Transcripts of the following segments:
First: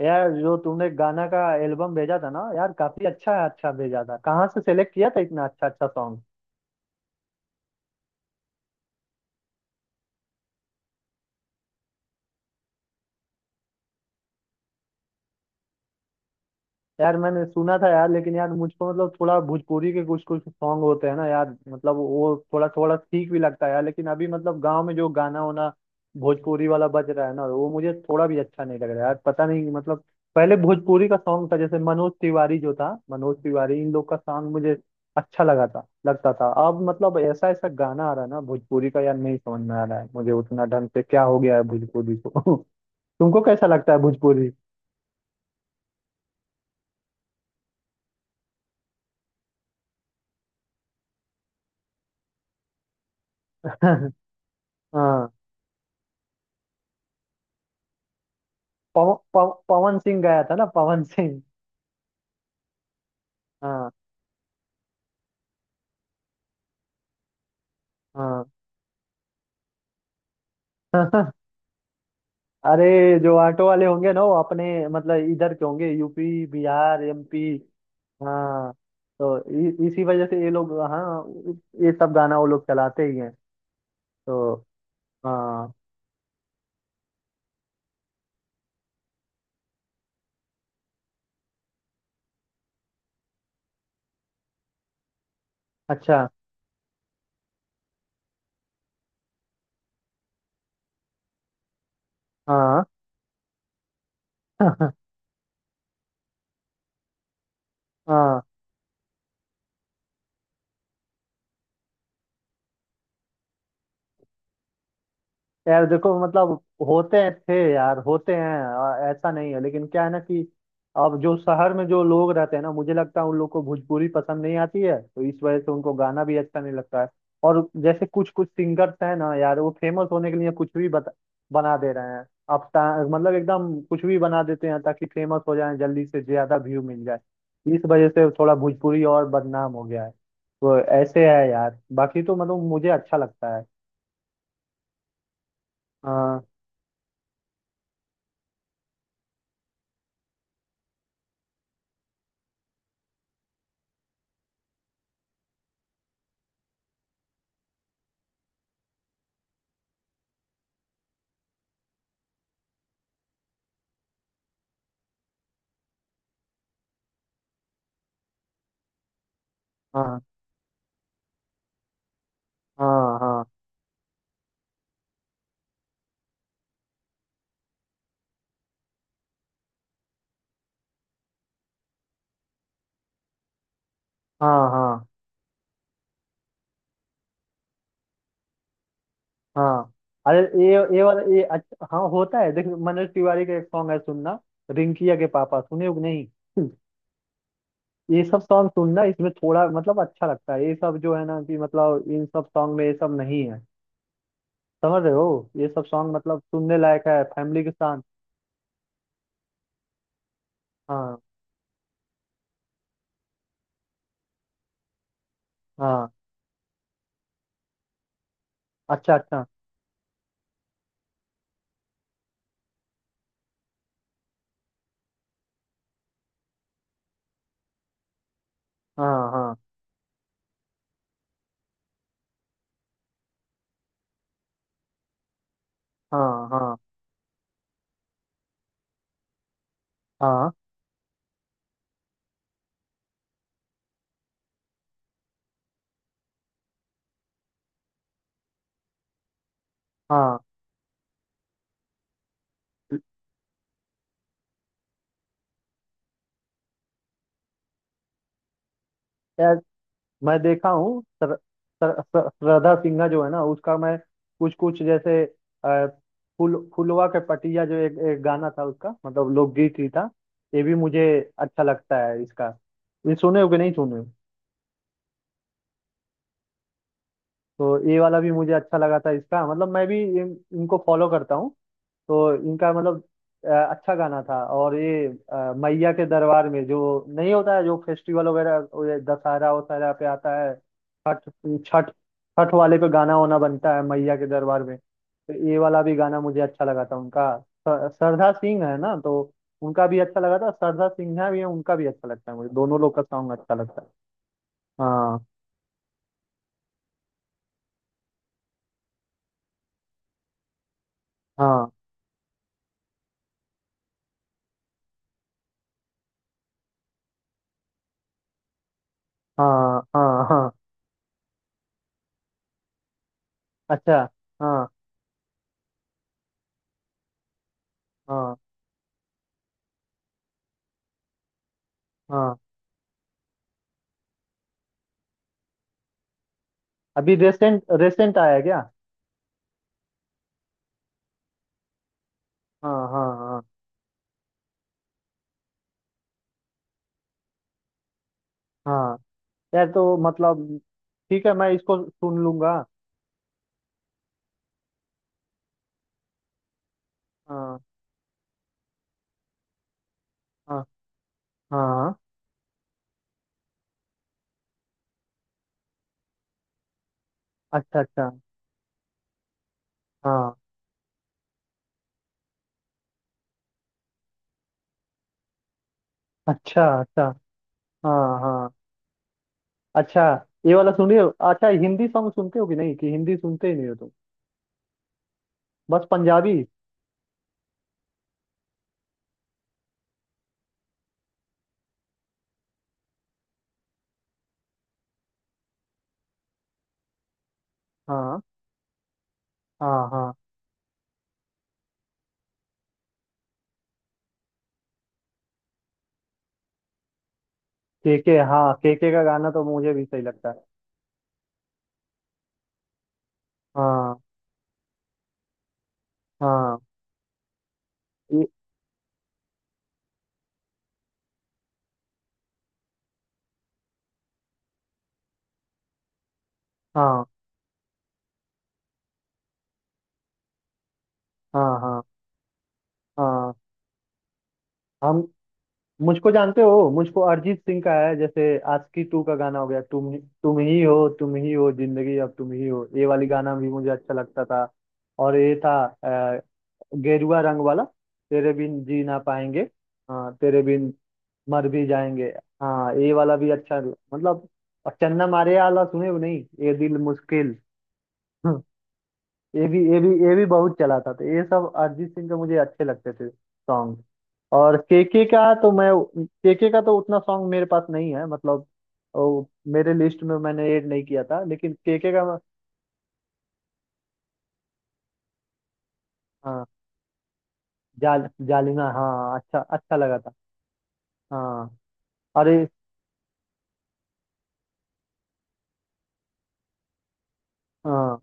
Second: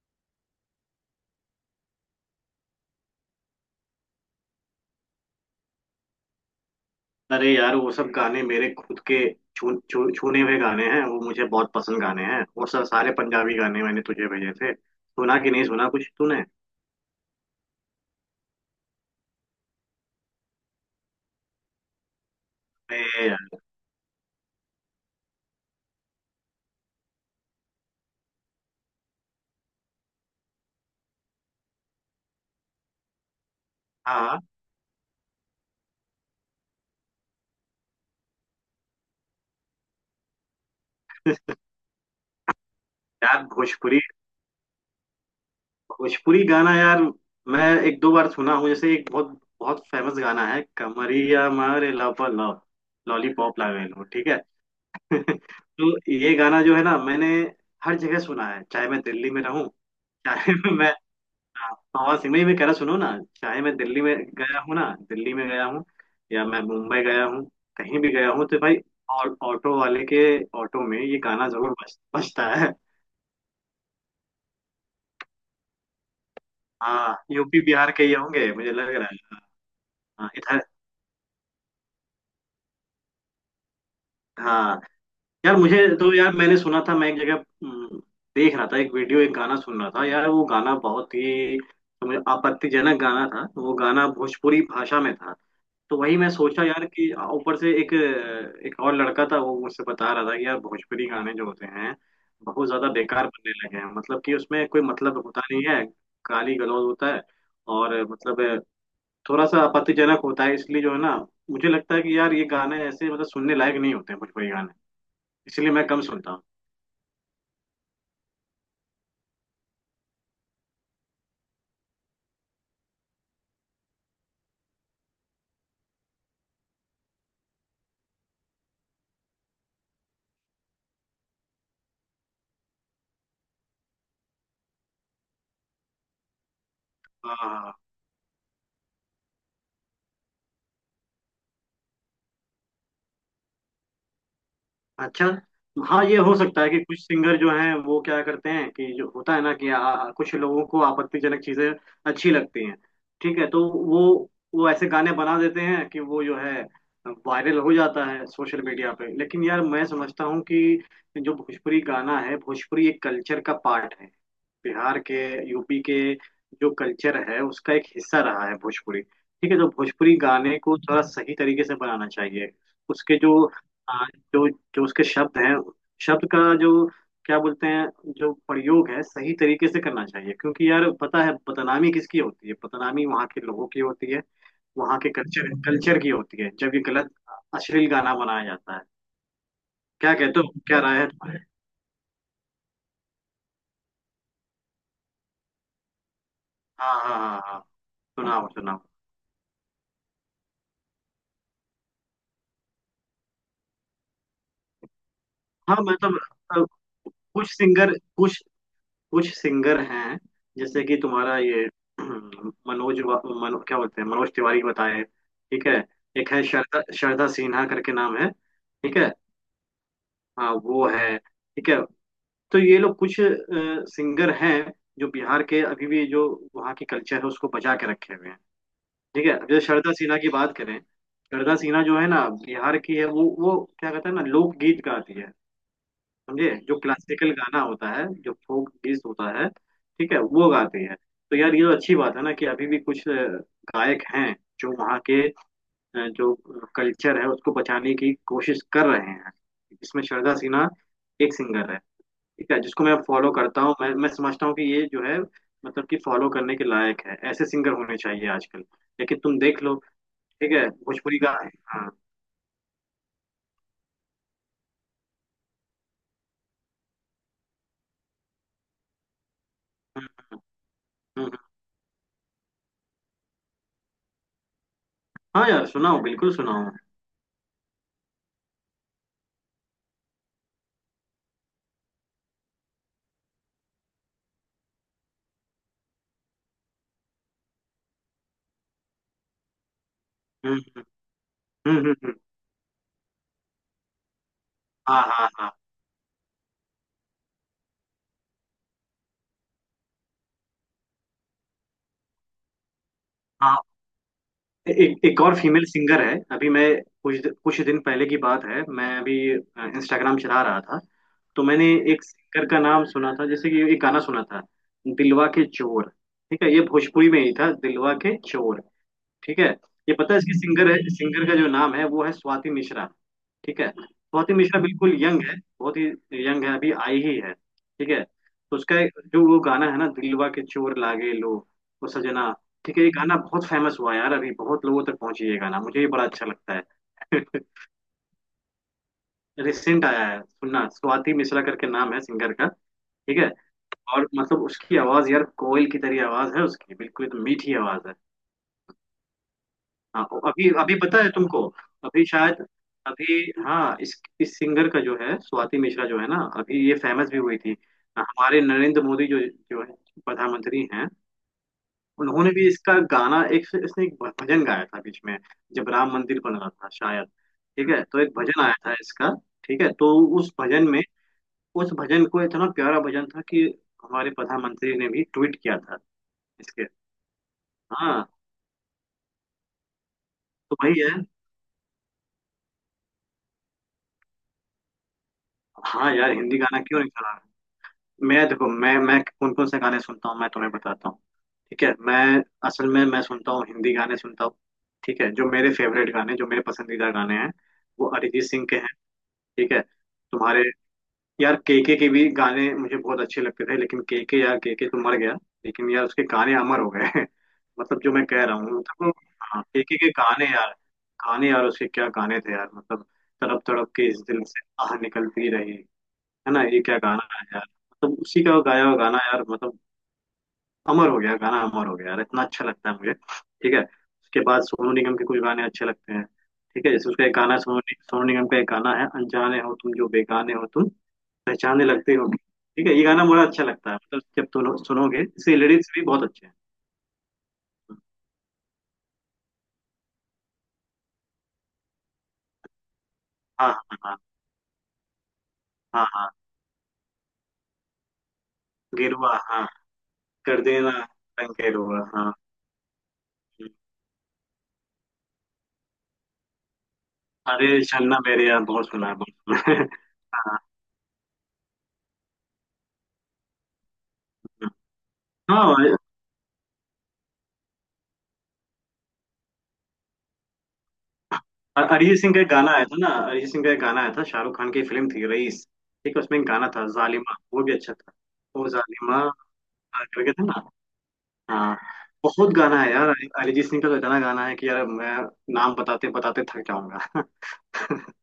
यार जो तुमने गाना का एल्बम भेजा था ना, यार काफी अच्छा अच्छा भेजा था। कहाँ से सेलेक्ट किया था इतना अच्छा अच्छा सॉन्ग? अरे यार, वो सब गाने मेरे खुद के छू, छू, छूने हुए गाने हैं। वो मुझे बहुत पसंद गाने हैं। वो सब सारे पंजाबी गाने मैंने तुझे भेजे थे, सुना कि नहीं सुना कुछ तूने? यार मैंने सुना था यार, लेकिन यार मुझको मतलब थोड़ा भोजपुरी के कुछ कुछ सॉन्ग होते हैं ना यार, मतलब वो थोड़ा थोड़ा अरे ठीक भी यार। लगता है यार, लेकिन अभी मतलब गांव में जो गाना होना भोजपुरी वाला बज रहा है ना, वो मुझे थोड़ा भी अच्छा नहीं लग रहा है यार। पता नहीं मतलब पहले भोजपुरी का सॉन्ग था जैसे मनोज तिवारी जो था, मनोज तिवारी इन लोग का हाँ सॉन्ग मुझे अच्छा लगा था, लगता था। अब मतलब ऐसा ऐसा गाना आ रहा है ना भोजपुरी का यार, नहीं समझ में आ रहा है मुझे उतना ढंग से। क्या हो गया है भोजपुरी को? तुमको यार, कैसा लगता है भोजपुरी भोजपुरी? भोजपुरी गाना यार मैं एक दो बार सुना हूँ। जैसे एक बहुत बहुत फेमस गाना है, कमरिया मारे लप लप लॉलीपॉप लो, ठीक है। हाँ। तो ये गाना जो है ना, मैंने हर जगह सुना है। चाहे मैं पव, दिल्ली में पव, रहूं, पवन सिंह गया चाहे था ना, मैं, पवन सिंह। हाँ सिंह नहीं, मैं कह रहा, सुनो ना। चाहे मैं हाँ दिल्ली में गया हूँ ना, दिल्ली में गया हूँ, या मैं मुंबई गया हूँ, कहीं भी गया हाँ। हूँ तो भाई ऑटो वाले के ऑटो में ये गाना जरूर बजता है। अरे, जो ऑटो वाले होंगे ना, वो अपने मतलब इधर के होंगे, यूपी बिहार हाँ एमपी। यूपी बिहार के ही होंगे, मुझे हाँ। लग रहा है। तो इसी वजह हाँ से ये इधर। लोग, हाँ, ये सब गाना वो लोग चलाते ही हैं। तो हाँ यार, हाँ। मुझे तो यार, मैंने सुना था, मैं एक जगह हम्म, देख रहा था एक वीडियो, एक गाना सुन रहा था यार। वो गाना बहुत ही समझ आपत्तिजनक गाना था, वो गाना भोजपुरी भाषा में था। तो वही अच्छा। मैं सोचा यार कि ऊपर से एक एक और लड़का था, वो मुझसे बता रहा था कि यार भोजपुरी गाने जो होते हैं बहुत हाँ। ज्यादा बेकार बनने लगे हैं। मतलब कि उसमें कोई मतलब होता नहीं है, गाली गलौज होता है, और मतलब हाँ। थोड़ा सा आपत्तिजनक होता है। इसलिए जो है ना, मुझे लगता है कि यार ये गाने ऐसे मतलब सुनने लायक नहीं होते हैं भोजपुरी गाने, इसलिए यार मैं कम देखो सुनता हूँ। मतलब होते हैं थे यार, होते हैं ऐसा नहीं है, लेकिन क्या है ना कि अब जो शहर में जो लोग रहते हैं ना, मुझे लगता है उन लोग को भोजपुरी पसंद नहीं आती है, तो इस वजह से उनको गाना भी अच्छा नहीं लगता है। और जैसे कुछ कुछ सिंगर्स हैं ना यार, वो फेमस होने के लिए कुछ भी बता बना दे रहे हैं। मतलब एकदम कुछ भी बना देते हैं ताकि फेमस हो जाए, जल्दी से ज्यादा व्यू मिल जाए। हाँ। इस वजह से थोड़ा भोजपुरी और बदनाम हो गया है। तो ऐसे है यार, बाकी तो मतलब मुझे अच्छा लगता है। अच्छा। हाँ ये हो हाँ सकता है कि कुछ सिंगर जो हैं वो क्या करते हैं कि जो होता है ना कि आ, आ- कुछ लोगों को आपत्तिजनक चीजें अच्छी लगती हैं, ठीक है। तो वो वो ऐसे गाने बना देते हैं कि वो जो है वायरल हो जाता है सोशल मीडिया पे। लेकिन यार मैं समझता हूँ कि जो भोजपुरी गाना है, भोजपुरी एक कल्चर का पार्ट है। बिहार के, यूपी के जो कल्चर है उसका एक हिस्सा रहा है भोजपुरी, ठीक है। तो भोजपुरी हाँ गाने को थोड़ा सही तरीके से बनाना चाहिए। उसके हाँ जो हाँ आ, जो जो उसके शब्द हैं, शब्द का जो क्या बोलते हैं जो प्रयोग है सही तरीके से करना चाहिए, क्योंकि यार पता है बदनामी किसकी होती है, बदनामी वहाँ के लोगों की होती है, हाँ वहाँ हाँ के कल्चर कल्चर की होती है जब ये गलत अश्लील गाना बनाया जाता है। हाँ। क्या अरे, कहते हो, ये क्या राय ये है वाला तुम्हारे? ये अच्छा हाँ होता है। देख, मनोज तिवारी का एक सॉन्ग है, सुनना, रिंकिया के पापा सुने हो कि नहीं? हाँ हाँ हाँ हाँ। ये सब सुनाओ सॉन्ग सुनाओ। सुनना, इसमें थोड़ा मतलब अच्छा लगता है। ये सब जो है ना कि मतलब इन सब सॉन्ग में ये सब नहीं है, समझ रहे हो? ये हाँ सब सॉन्ग मतलब, मतलब सुनने लायक है कुछ फैमिली के सिंगर साथ। कुछ कुछ सिंगर हैं जैसे कि हाँ तुम्हारा ये क्या बोलते हैं, मनोज तिवारी बताए, ठीक है। हाँ। एक है श्रद्धा श्रद्धा सिन्हा करके नाम है, ठीक है। अच्छा अच्छा। हाँ वो है, ठीक है। तो ये लोग कुछ सिंगर हैं जो बिहार के अभी भी जो वहाँ की कल्चर है उसको बचा के रखे हुए हैं। ठीक हाँ है। अब हाँ जैसे श्रद्धा सिन्हा की बात करें, श्रद्धा सिन्हा जो है ना बिहार की है, वो क्या कहते हैं ना लोकगीत गाती है। हाँ समझे? हाँ जो क्लासिकल गाना होता है, जो फोक गीत होता है, ठीक है, वो हाँ गाते हैं। तो यार ये तो अच्छी बात है ना कि अभी भी कुछ गायक हैं जो वहाँ के जो कल्चर है उसको बचाने की कोशिश कर रहे हैं। इसमें श्रद्धा हाँ। सिन्हा एक सिंगर है, ठीक है, जिसको मैं फॉलो करता हूँ। मैं समझता हूँ कि ये जो है मतलब कि फॉलो करने के लायक है, ऐसे सिंगर होने चाहिए आजकल। लेकिन तुम देख लो, मैं ठीक है। देखा हूँ भोजपुरी गा सर- हाँ। सर- सर- श्रद्धा सिन्हा जो है ना, उसका मैं कुछ कुछ जैसे अ, फुल फुलवा के पटिया जो एक गाना था, उसका मतलब लोकगीत ही था। हम्म, ये भी मुझे हम्म, हम्म। अच्छा लगता है इसका। ये सुने हो कि नहीं सुने हो? हाँ यार, सुनाओ बिल्कुल सुनाओ। तो ये वाला भी मुझे अच्छा लगा था इसका, मतलब मैं भी इनको फॉलो करता हूँ। तो इनका मतलब अ, अच्छा गाना था। और ये मैया के दरबार में जो नहीं होता है जो फेस्टिवल वगैरह, वो ये दशहरा वशहरा पे आता है, हम्म छठ, हम्म छठ, हम्म, हम्म। छठ वाले पे गाना वाना बनता है मैया के दरबार में। हाँ हाँ तो हाँ ये वाला भी गाना मुझे अच्छा लगा था उनका। स- श्रद्धा सिंह है ना, तो उनका भी अच्छा लगा था। श्रद्धा सिन्हा भी है, उनका भी अच्छा लगता है मुझे। दोनों लोग का सॉन्ग अच्छा हाँ। लगता है। एक एक हाँ और फीमेल सिंगर है। अभी मैं कुछ कुछ दिन पहले की बात है, मैं अभी इंस्टाग्राम चला रहा था, तो मैंने हाँ एक सिंगर का नाम सुना था, जैसे कि एक गाना सुना था, दिलवा के चोर, ठीक है, ये भोजपुरी में ही था, दिलवा के चोर, ठीक है। हाँ ये पता है हाँ इसकी हाँ। सिंगर है, सिंगर का जो नाम है वो है स्वाति मिश्रा, ठीक है। अच्छा। स्वाति मिश्रा हाँ बिल्कुल यंग है, बहुत ही यंग है, अभी आई ही है, ठीक है। हाँ तो उसका जो वो गाना है ना, दिलवा के चोर लागे लो वो सजना, हाँ। ठीक है, ये गाना बहुत फेमस हुआ है यार, अभी बहुत लोगों तक पहुंची ये गाना, मुझे ये बड़ा अच्छा लगता है। अभी रेसेंट रेसेंट आया है क्या? रिसेंट आया है, सुनना, स्वाति मिश्रा करके नाम है सिंगर का, हाँ हाँ ठीक है। हाँ और मतलब उसकी आवाज यार कोयल की तरह आवाज है उसकी, बिल्कुल एकदम मीठी आवाज है। हाँ। यार तो हाँ मतलब अभी अभी पता है ठीक है, तुमको, मैं इसको अभी सुन शायद लूंगा। अभी, हाँ। इस सिंगर का जो है स्वाति मिश्रा जो है ना, अभी ये फेमस भी हुई थी। हाँ हमारे नरेंद्र मोदी जो जो है हाँ प्रधानमंत्री हैं, हाँ। उन्होंने भी इसका गाना, एक इसने एक भजन गाया था बीच में, जब राम मंदिर बन रहा था शायद, ठीक अच्छा है, तो अच्छा। एक भजन आया था इसका, ठीक है। तो उस हाँ। भजन में, उस भजन को इतना प्यारा भजन था कि हमारे प्रधानमंत्री ने भी ट्वीट किया था अच्छा इसके। अच्छा। हाँ हाँ हाँ। अच्छा, ये तो वाला वही सुनिए। है। अच्छा हिंदी सॉन्ग सुनते हो कि नहीं, कि हिंदी सुनते ही नहीं हो तुम? बस हाँ यार पंजाबी? हिंदी गाना क्यों नहीं चला। मैं देखो, मैं कौन कौन से गाने सुनता हूँ मैं तुम्हें बताता हूँ, ठीक है। मैं असल में मैं सुनता हूँ, हिंदी गाने सुनता हूँ, ठीक है। जो मेरे फेवरेट गाने, जो मेरे पसंदीदा गाने हैं वो हाँ अरिजीत सिंह के हैं, ठीक है। हाँ हाँ। तुम्हारे, यार केके के भी गाने मुझे बहुत अच्छे लगते थे, लेकिन केके, यार केके तो मर गया, लेकिन यार उसके गाने अमर हो गए। मतलब जो के मैं के कह रहा हाँ, हूँ, मतलब के वो- का गाना हाँ तो मुझे केके भी के सही गाने लगता है। यार, गाने यार उसके, क्या गाने थे यार मतलब, तड़प तड़प के हाँ इस दिल से आह निकलती रही, है ना, हाँ। ये क्या गाना है यार, मतलब उसी ये- का गाया हुआ गाना यार मतलब, अमर हो गया गाना अमर हो गया यार, इतना अच्छा लगता है मुझे, ठीक है। उसके बाद सोनू निगम के कुछ गाने अच्छे लगते हैं, ठीक है, जैसे उसका हाँ एक गाना है, सोनू निगम का एक गाना है, अनजाने हो तुम, जो बेगाने हो तुम, हाँ पहचानने हाँ लगते हो, ठीक है, ये गाना बड़ा हाँ। अच्छा लगता है, मतलब जब तुम सुनोगे हम, इसके लिरिक्स भी बहुत मुझको अच्छे हैं। जानते हो, मुझको अरिजीत सिंह का है जैसे आशिकी टू का गाना हो गया, तुम ही हो, तुम ही हो जिंदगी अब तुम ही हो, ये वाली गाना भी हाँ मुझे हाँ अच्छा हाँ लगता था। और ये था हाँ हाँ। अ, गेरुआ रंग वाला, तेरे बिन जी ना गिरुआ पाएंगे। हाँ, हाँ, तेरे कर देना बिन रंग मर भी गिरुआ जाएंगे। हाँ। हाँ, ये वाला भी अच्छा मतलब। और चन्ना मारे वाला सुने हो नहीं, ये दिल मुश्किल? अरे छन्ना मेरे यार बहुत सुना है, बहुत ये सुना भी है। ये भी ये भी हाँ बहुत चला था। तो ये सब अरिजीत सिंह के मुझे अच्छे लगते थे सॉन्ग। और केके का हाँ तो मैं, हाँ। केके का तो उतना सॉन्ग मेरे पास नहीं है, मतलब वो मेरे लिस्ट में मैंने ऐड नहीं किया था, लेकिन केके अरिजीत का। सिंह का एक गाना आया था ना, अरिजीत सिंह का एक गाना आया था, शाहरुख खान की फिल्म थी रईस, ठीक है, उसमें एक हाँ, गाना था जालिमा, वो भी अच्छा था। जाल वो जालिमा, जालिमा हाँ अच्छा अच्छा लगा करके था। था ना, हाँ। हाँ। बहुत अरे गाना है यार, अरिजीत सिंह का तो इतना गाना है कि यार मैं नाम बताते बताते थक जाऊंगा। हाँ।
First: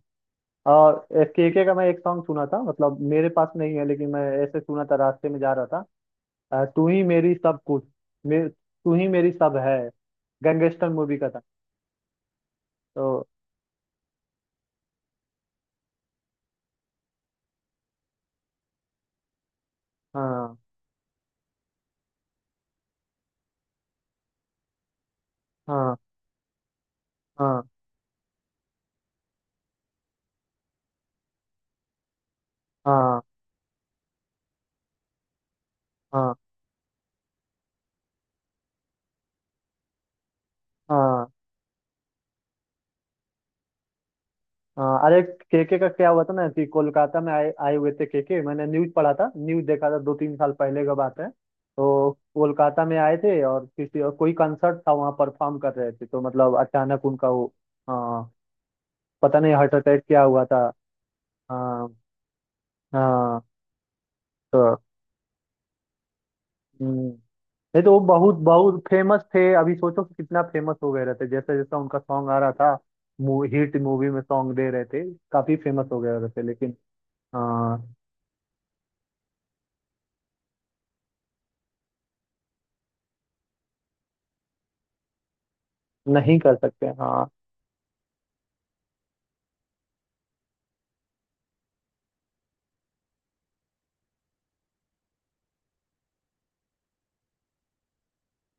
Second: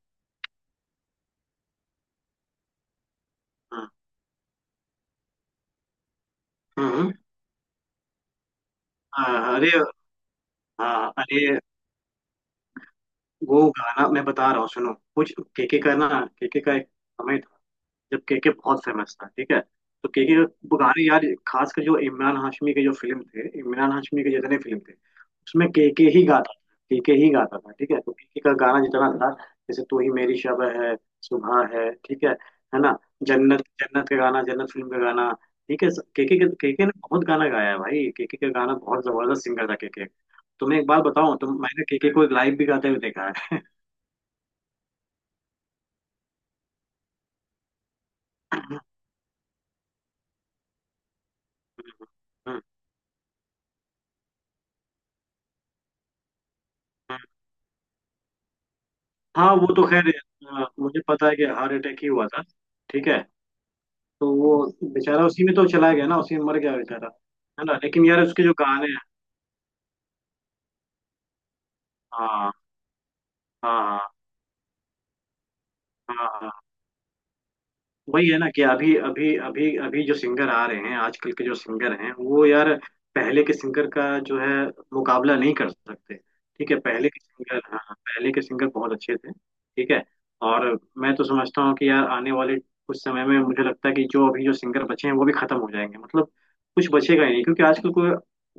और केके का मैं एक सॉन्ग सुना था, मतलब मेरे पास नहीं है, हाँ, लेकिन मैं ऐसे सुना था रास्ते में जा रहा था, तू ही हम्म, मेरी सब कुछ, तू ही मेरी सब हाँ, अरे, है। गैंगस्टर हाँ, मूवी का था। अरे तो वो गाना मैं बता रहा हूँ सुनो कुछ, केके का ना, केके का एक समय था जब केके बहुत फेमस था, ठीक है, तो केके हाँ वो गाने यार, खासकर जो इमरान हाशमी के जो फिल्म थे, इमरान हाशमी के जितने फिल्म थे उसमें हाँ केके ही गाता था, केके ही गाता हाँ था, ठीक है, तो केके का गाना जितना था, जैसे तू ही मेरी शब है, सुबह है, ठीक है ना, हाँ जन्नत, जन्नत का गाना, जन्नत फिल्म का गाना, ठीक है। हाँ केके केके ने बहुत गाना गाया है भाई, केके का गाना बहुत जबरदस्त सिंगर था केके। तुम्हें एक बात हाँ बताऊं, तो मैंने केके को लाइव भी गाते हुए देखा हाँ। अरे केके का क्या हुआ था ना कि कोलकाता में आए आए हुए थे केके, मैंने है। न्यूज पढ़ा था, न्यूज देखा था, दो तीन साल पहले का बात है। तो कोलकाता में आए थे और किसी और कोई कंसर्ट था, वहाँ परफॉर्म कर रहे थे, तो मतलब अचानक उनका वो, हाँ, पता नहीं हाँ हार्ट वो तो अटैक खैर, क्या हुआ था। मुझे पता है कि हार्ट हाँ अटैक ही हुआ था, ठीक है, हाँ। तो वो तो बेचारा उसी में तो चला गया ना, उसी में मर गया हम्म। बेचारा, नहीं है ना, तो वो लेकिन यार बहुत उसके जो बहुत गाने हैं। फेमस थे, अभी सोचो कि कितना फेमस हो गए रहते। जैसे जैसा उनका सॉन्ग आ रहा हाँ था, हिट मूवी हाँ में सॉन्ग दे रहे थे, काफी फेमस हो हाँ गए हाँ रहते, हाँ। लेकिन हाँ, वही है ना कि अभी अभी अभी अभी जो सिंगर आ रहे हैं आजकल के, जो सिंगर हैं वो यार पहले के सिंगर का जो है मुकाबला नहीं कर सकते, नहीं कर ठीक है, सकते। पहले के हाँ, सिंगर, हाँ, पहले के सिंगर बहुत अच्छे थे, ठीक है। और मैं तो समझता हूँ कि यार आने वाले कुछ समय में मुझे लगता है कि जो अभी जो सिंगर बचे हैं वो भी खत्म हो जाएंगे, मतलब कुछ बचेगा ही नहीं, क्योंकि आजकल कोई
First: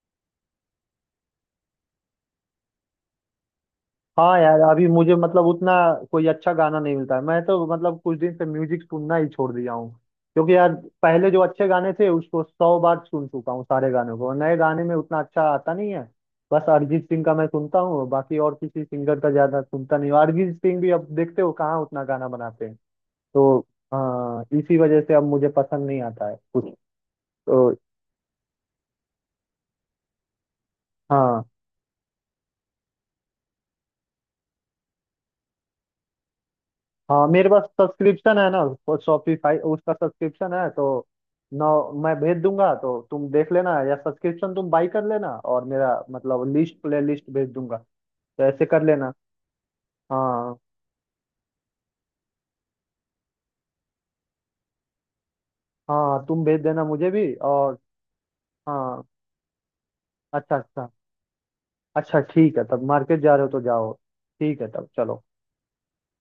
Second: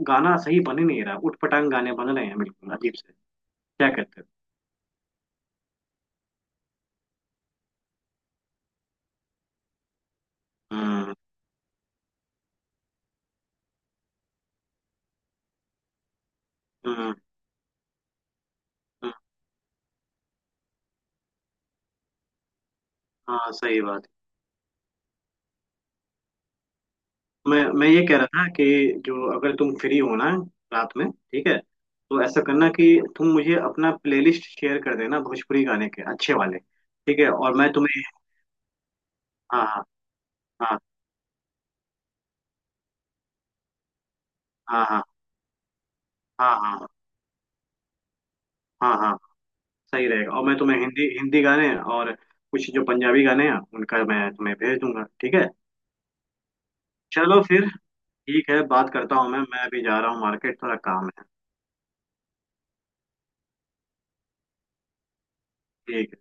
गाना सही बन ही नहीं रहा, उटपटांग गाने बन रहे हैं बिल्कुल अजीब से, क्या कहते हो। हाँ यार, अभी मुझे मतलब उतना कोई अच्छा गाना नहीं मिलता है। मैं तो मतलब कुछ दिन से म्यूजिक सुनना ही छोड़ दिया हूँ, क्योंकि यार हम्म पहले जो अच्छे गाने थे उसको 100 बार सुन चुका हूँ सारे गानों को, नए गाने में उतना अच्छा आता नहीं है। बस अरिजीत हम्म सिंह का मैं सुनता हूँ, बाकी और किसी हम्म, सिंगर का ज्यादा सुनता नहीं हूँ। अरिजीत सिंह भी अब देखते हो कहाँ उतना गाना बनाते हैं। हाँ तो सही बात। हाँ, इसी वजह से अब मुझे पसंद नहीं आता है कुछ। मैं तो मैं ये कह रहा था कि जो अगर तुम फ्री हो ना रात में, हाँ ठीक है, तो ऐसा करना कि तुम मुझे अपना प्लेलिस्ट शेयर कर देना, भोजपुरी गाने के अच्छे वाले, ठीक हाँ, है, मेरे और पास मैं तुम्हें सब्सक्रिप्शन है ना, वो शॉपिफाई, हाँ उसका सब्सक्रिप्शन है हाँ तो ना, मैं भेज दूंगा तो तुम देख लेना, या सब्सक्रिप्शन तुम हाँ बाई हाँ कर लेना और मेरा मतलब हाँ हाँ लिस्ट हाँ प्ले लिस्ट भेज दूंगा, तो ऐसे कर हाँ लेना। हाँ सही रहेगा, और हाँ मैं तुम्हें हिंदी हिंदी गाने और कुछ जो पंजाबी गाने हैं उनका मैं तुम्हें भेज दूंगा, ठीक है। हाँ, तुम भेज देना मुझे भी। चलो फिर, और ठीक है, बात हाँ, करता हूँ, मैं अभी जा रहा हूँ अच्छा मार्केट, थोड़ा अच्छा। काम है। अच्छा ठीक है, तब मार्केट जा रहे हो तो जाओ। ठीक है तब, चलो। ठीक।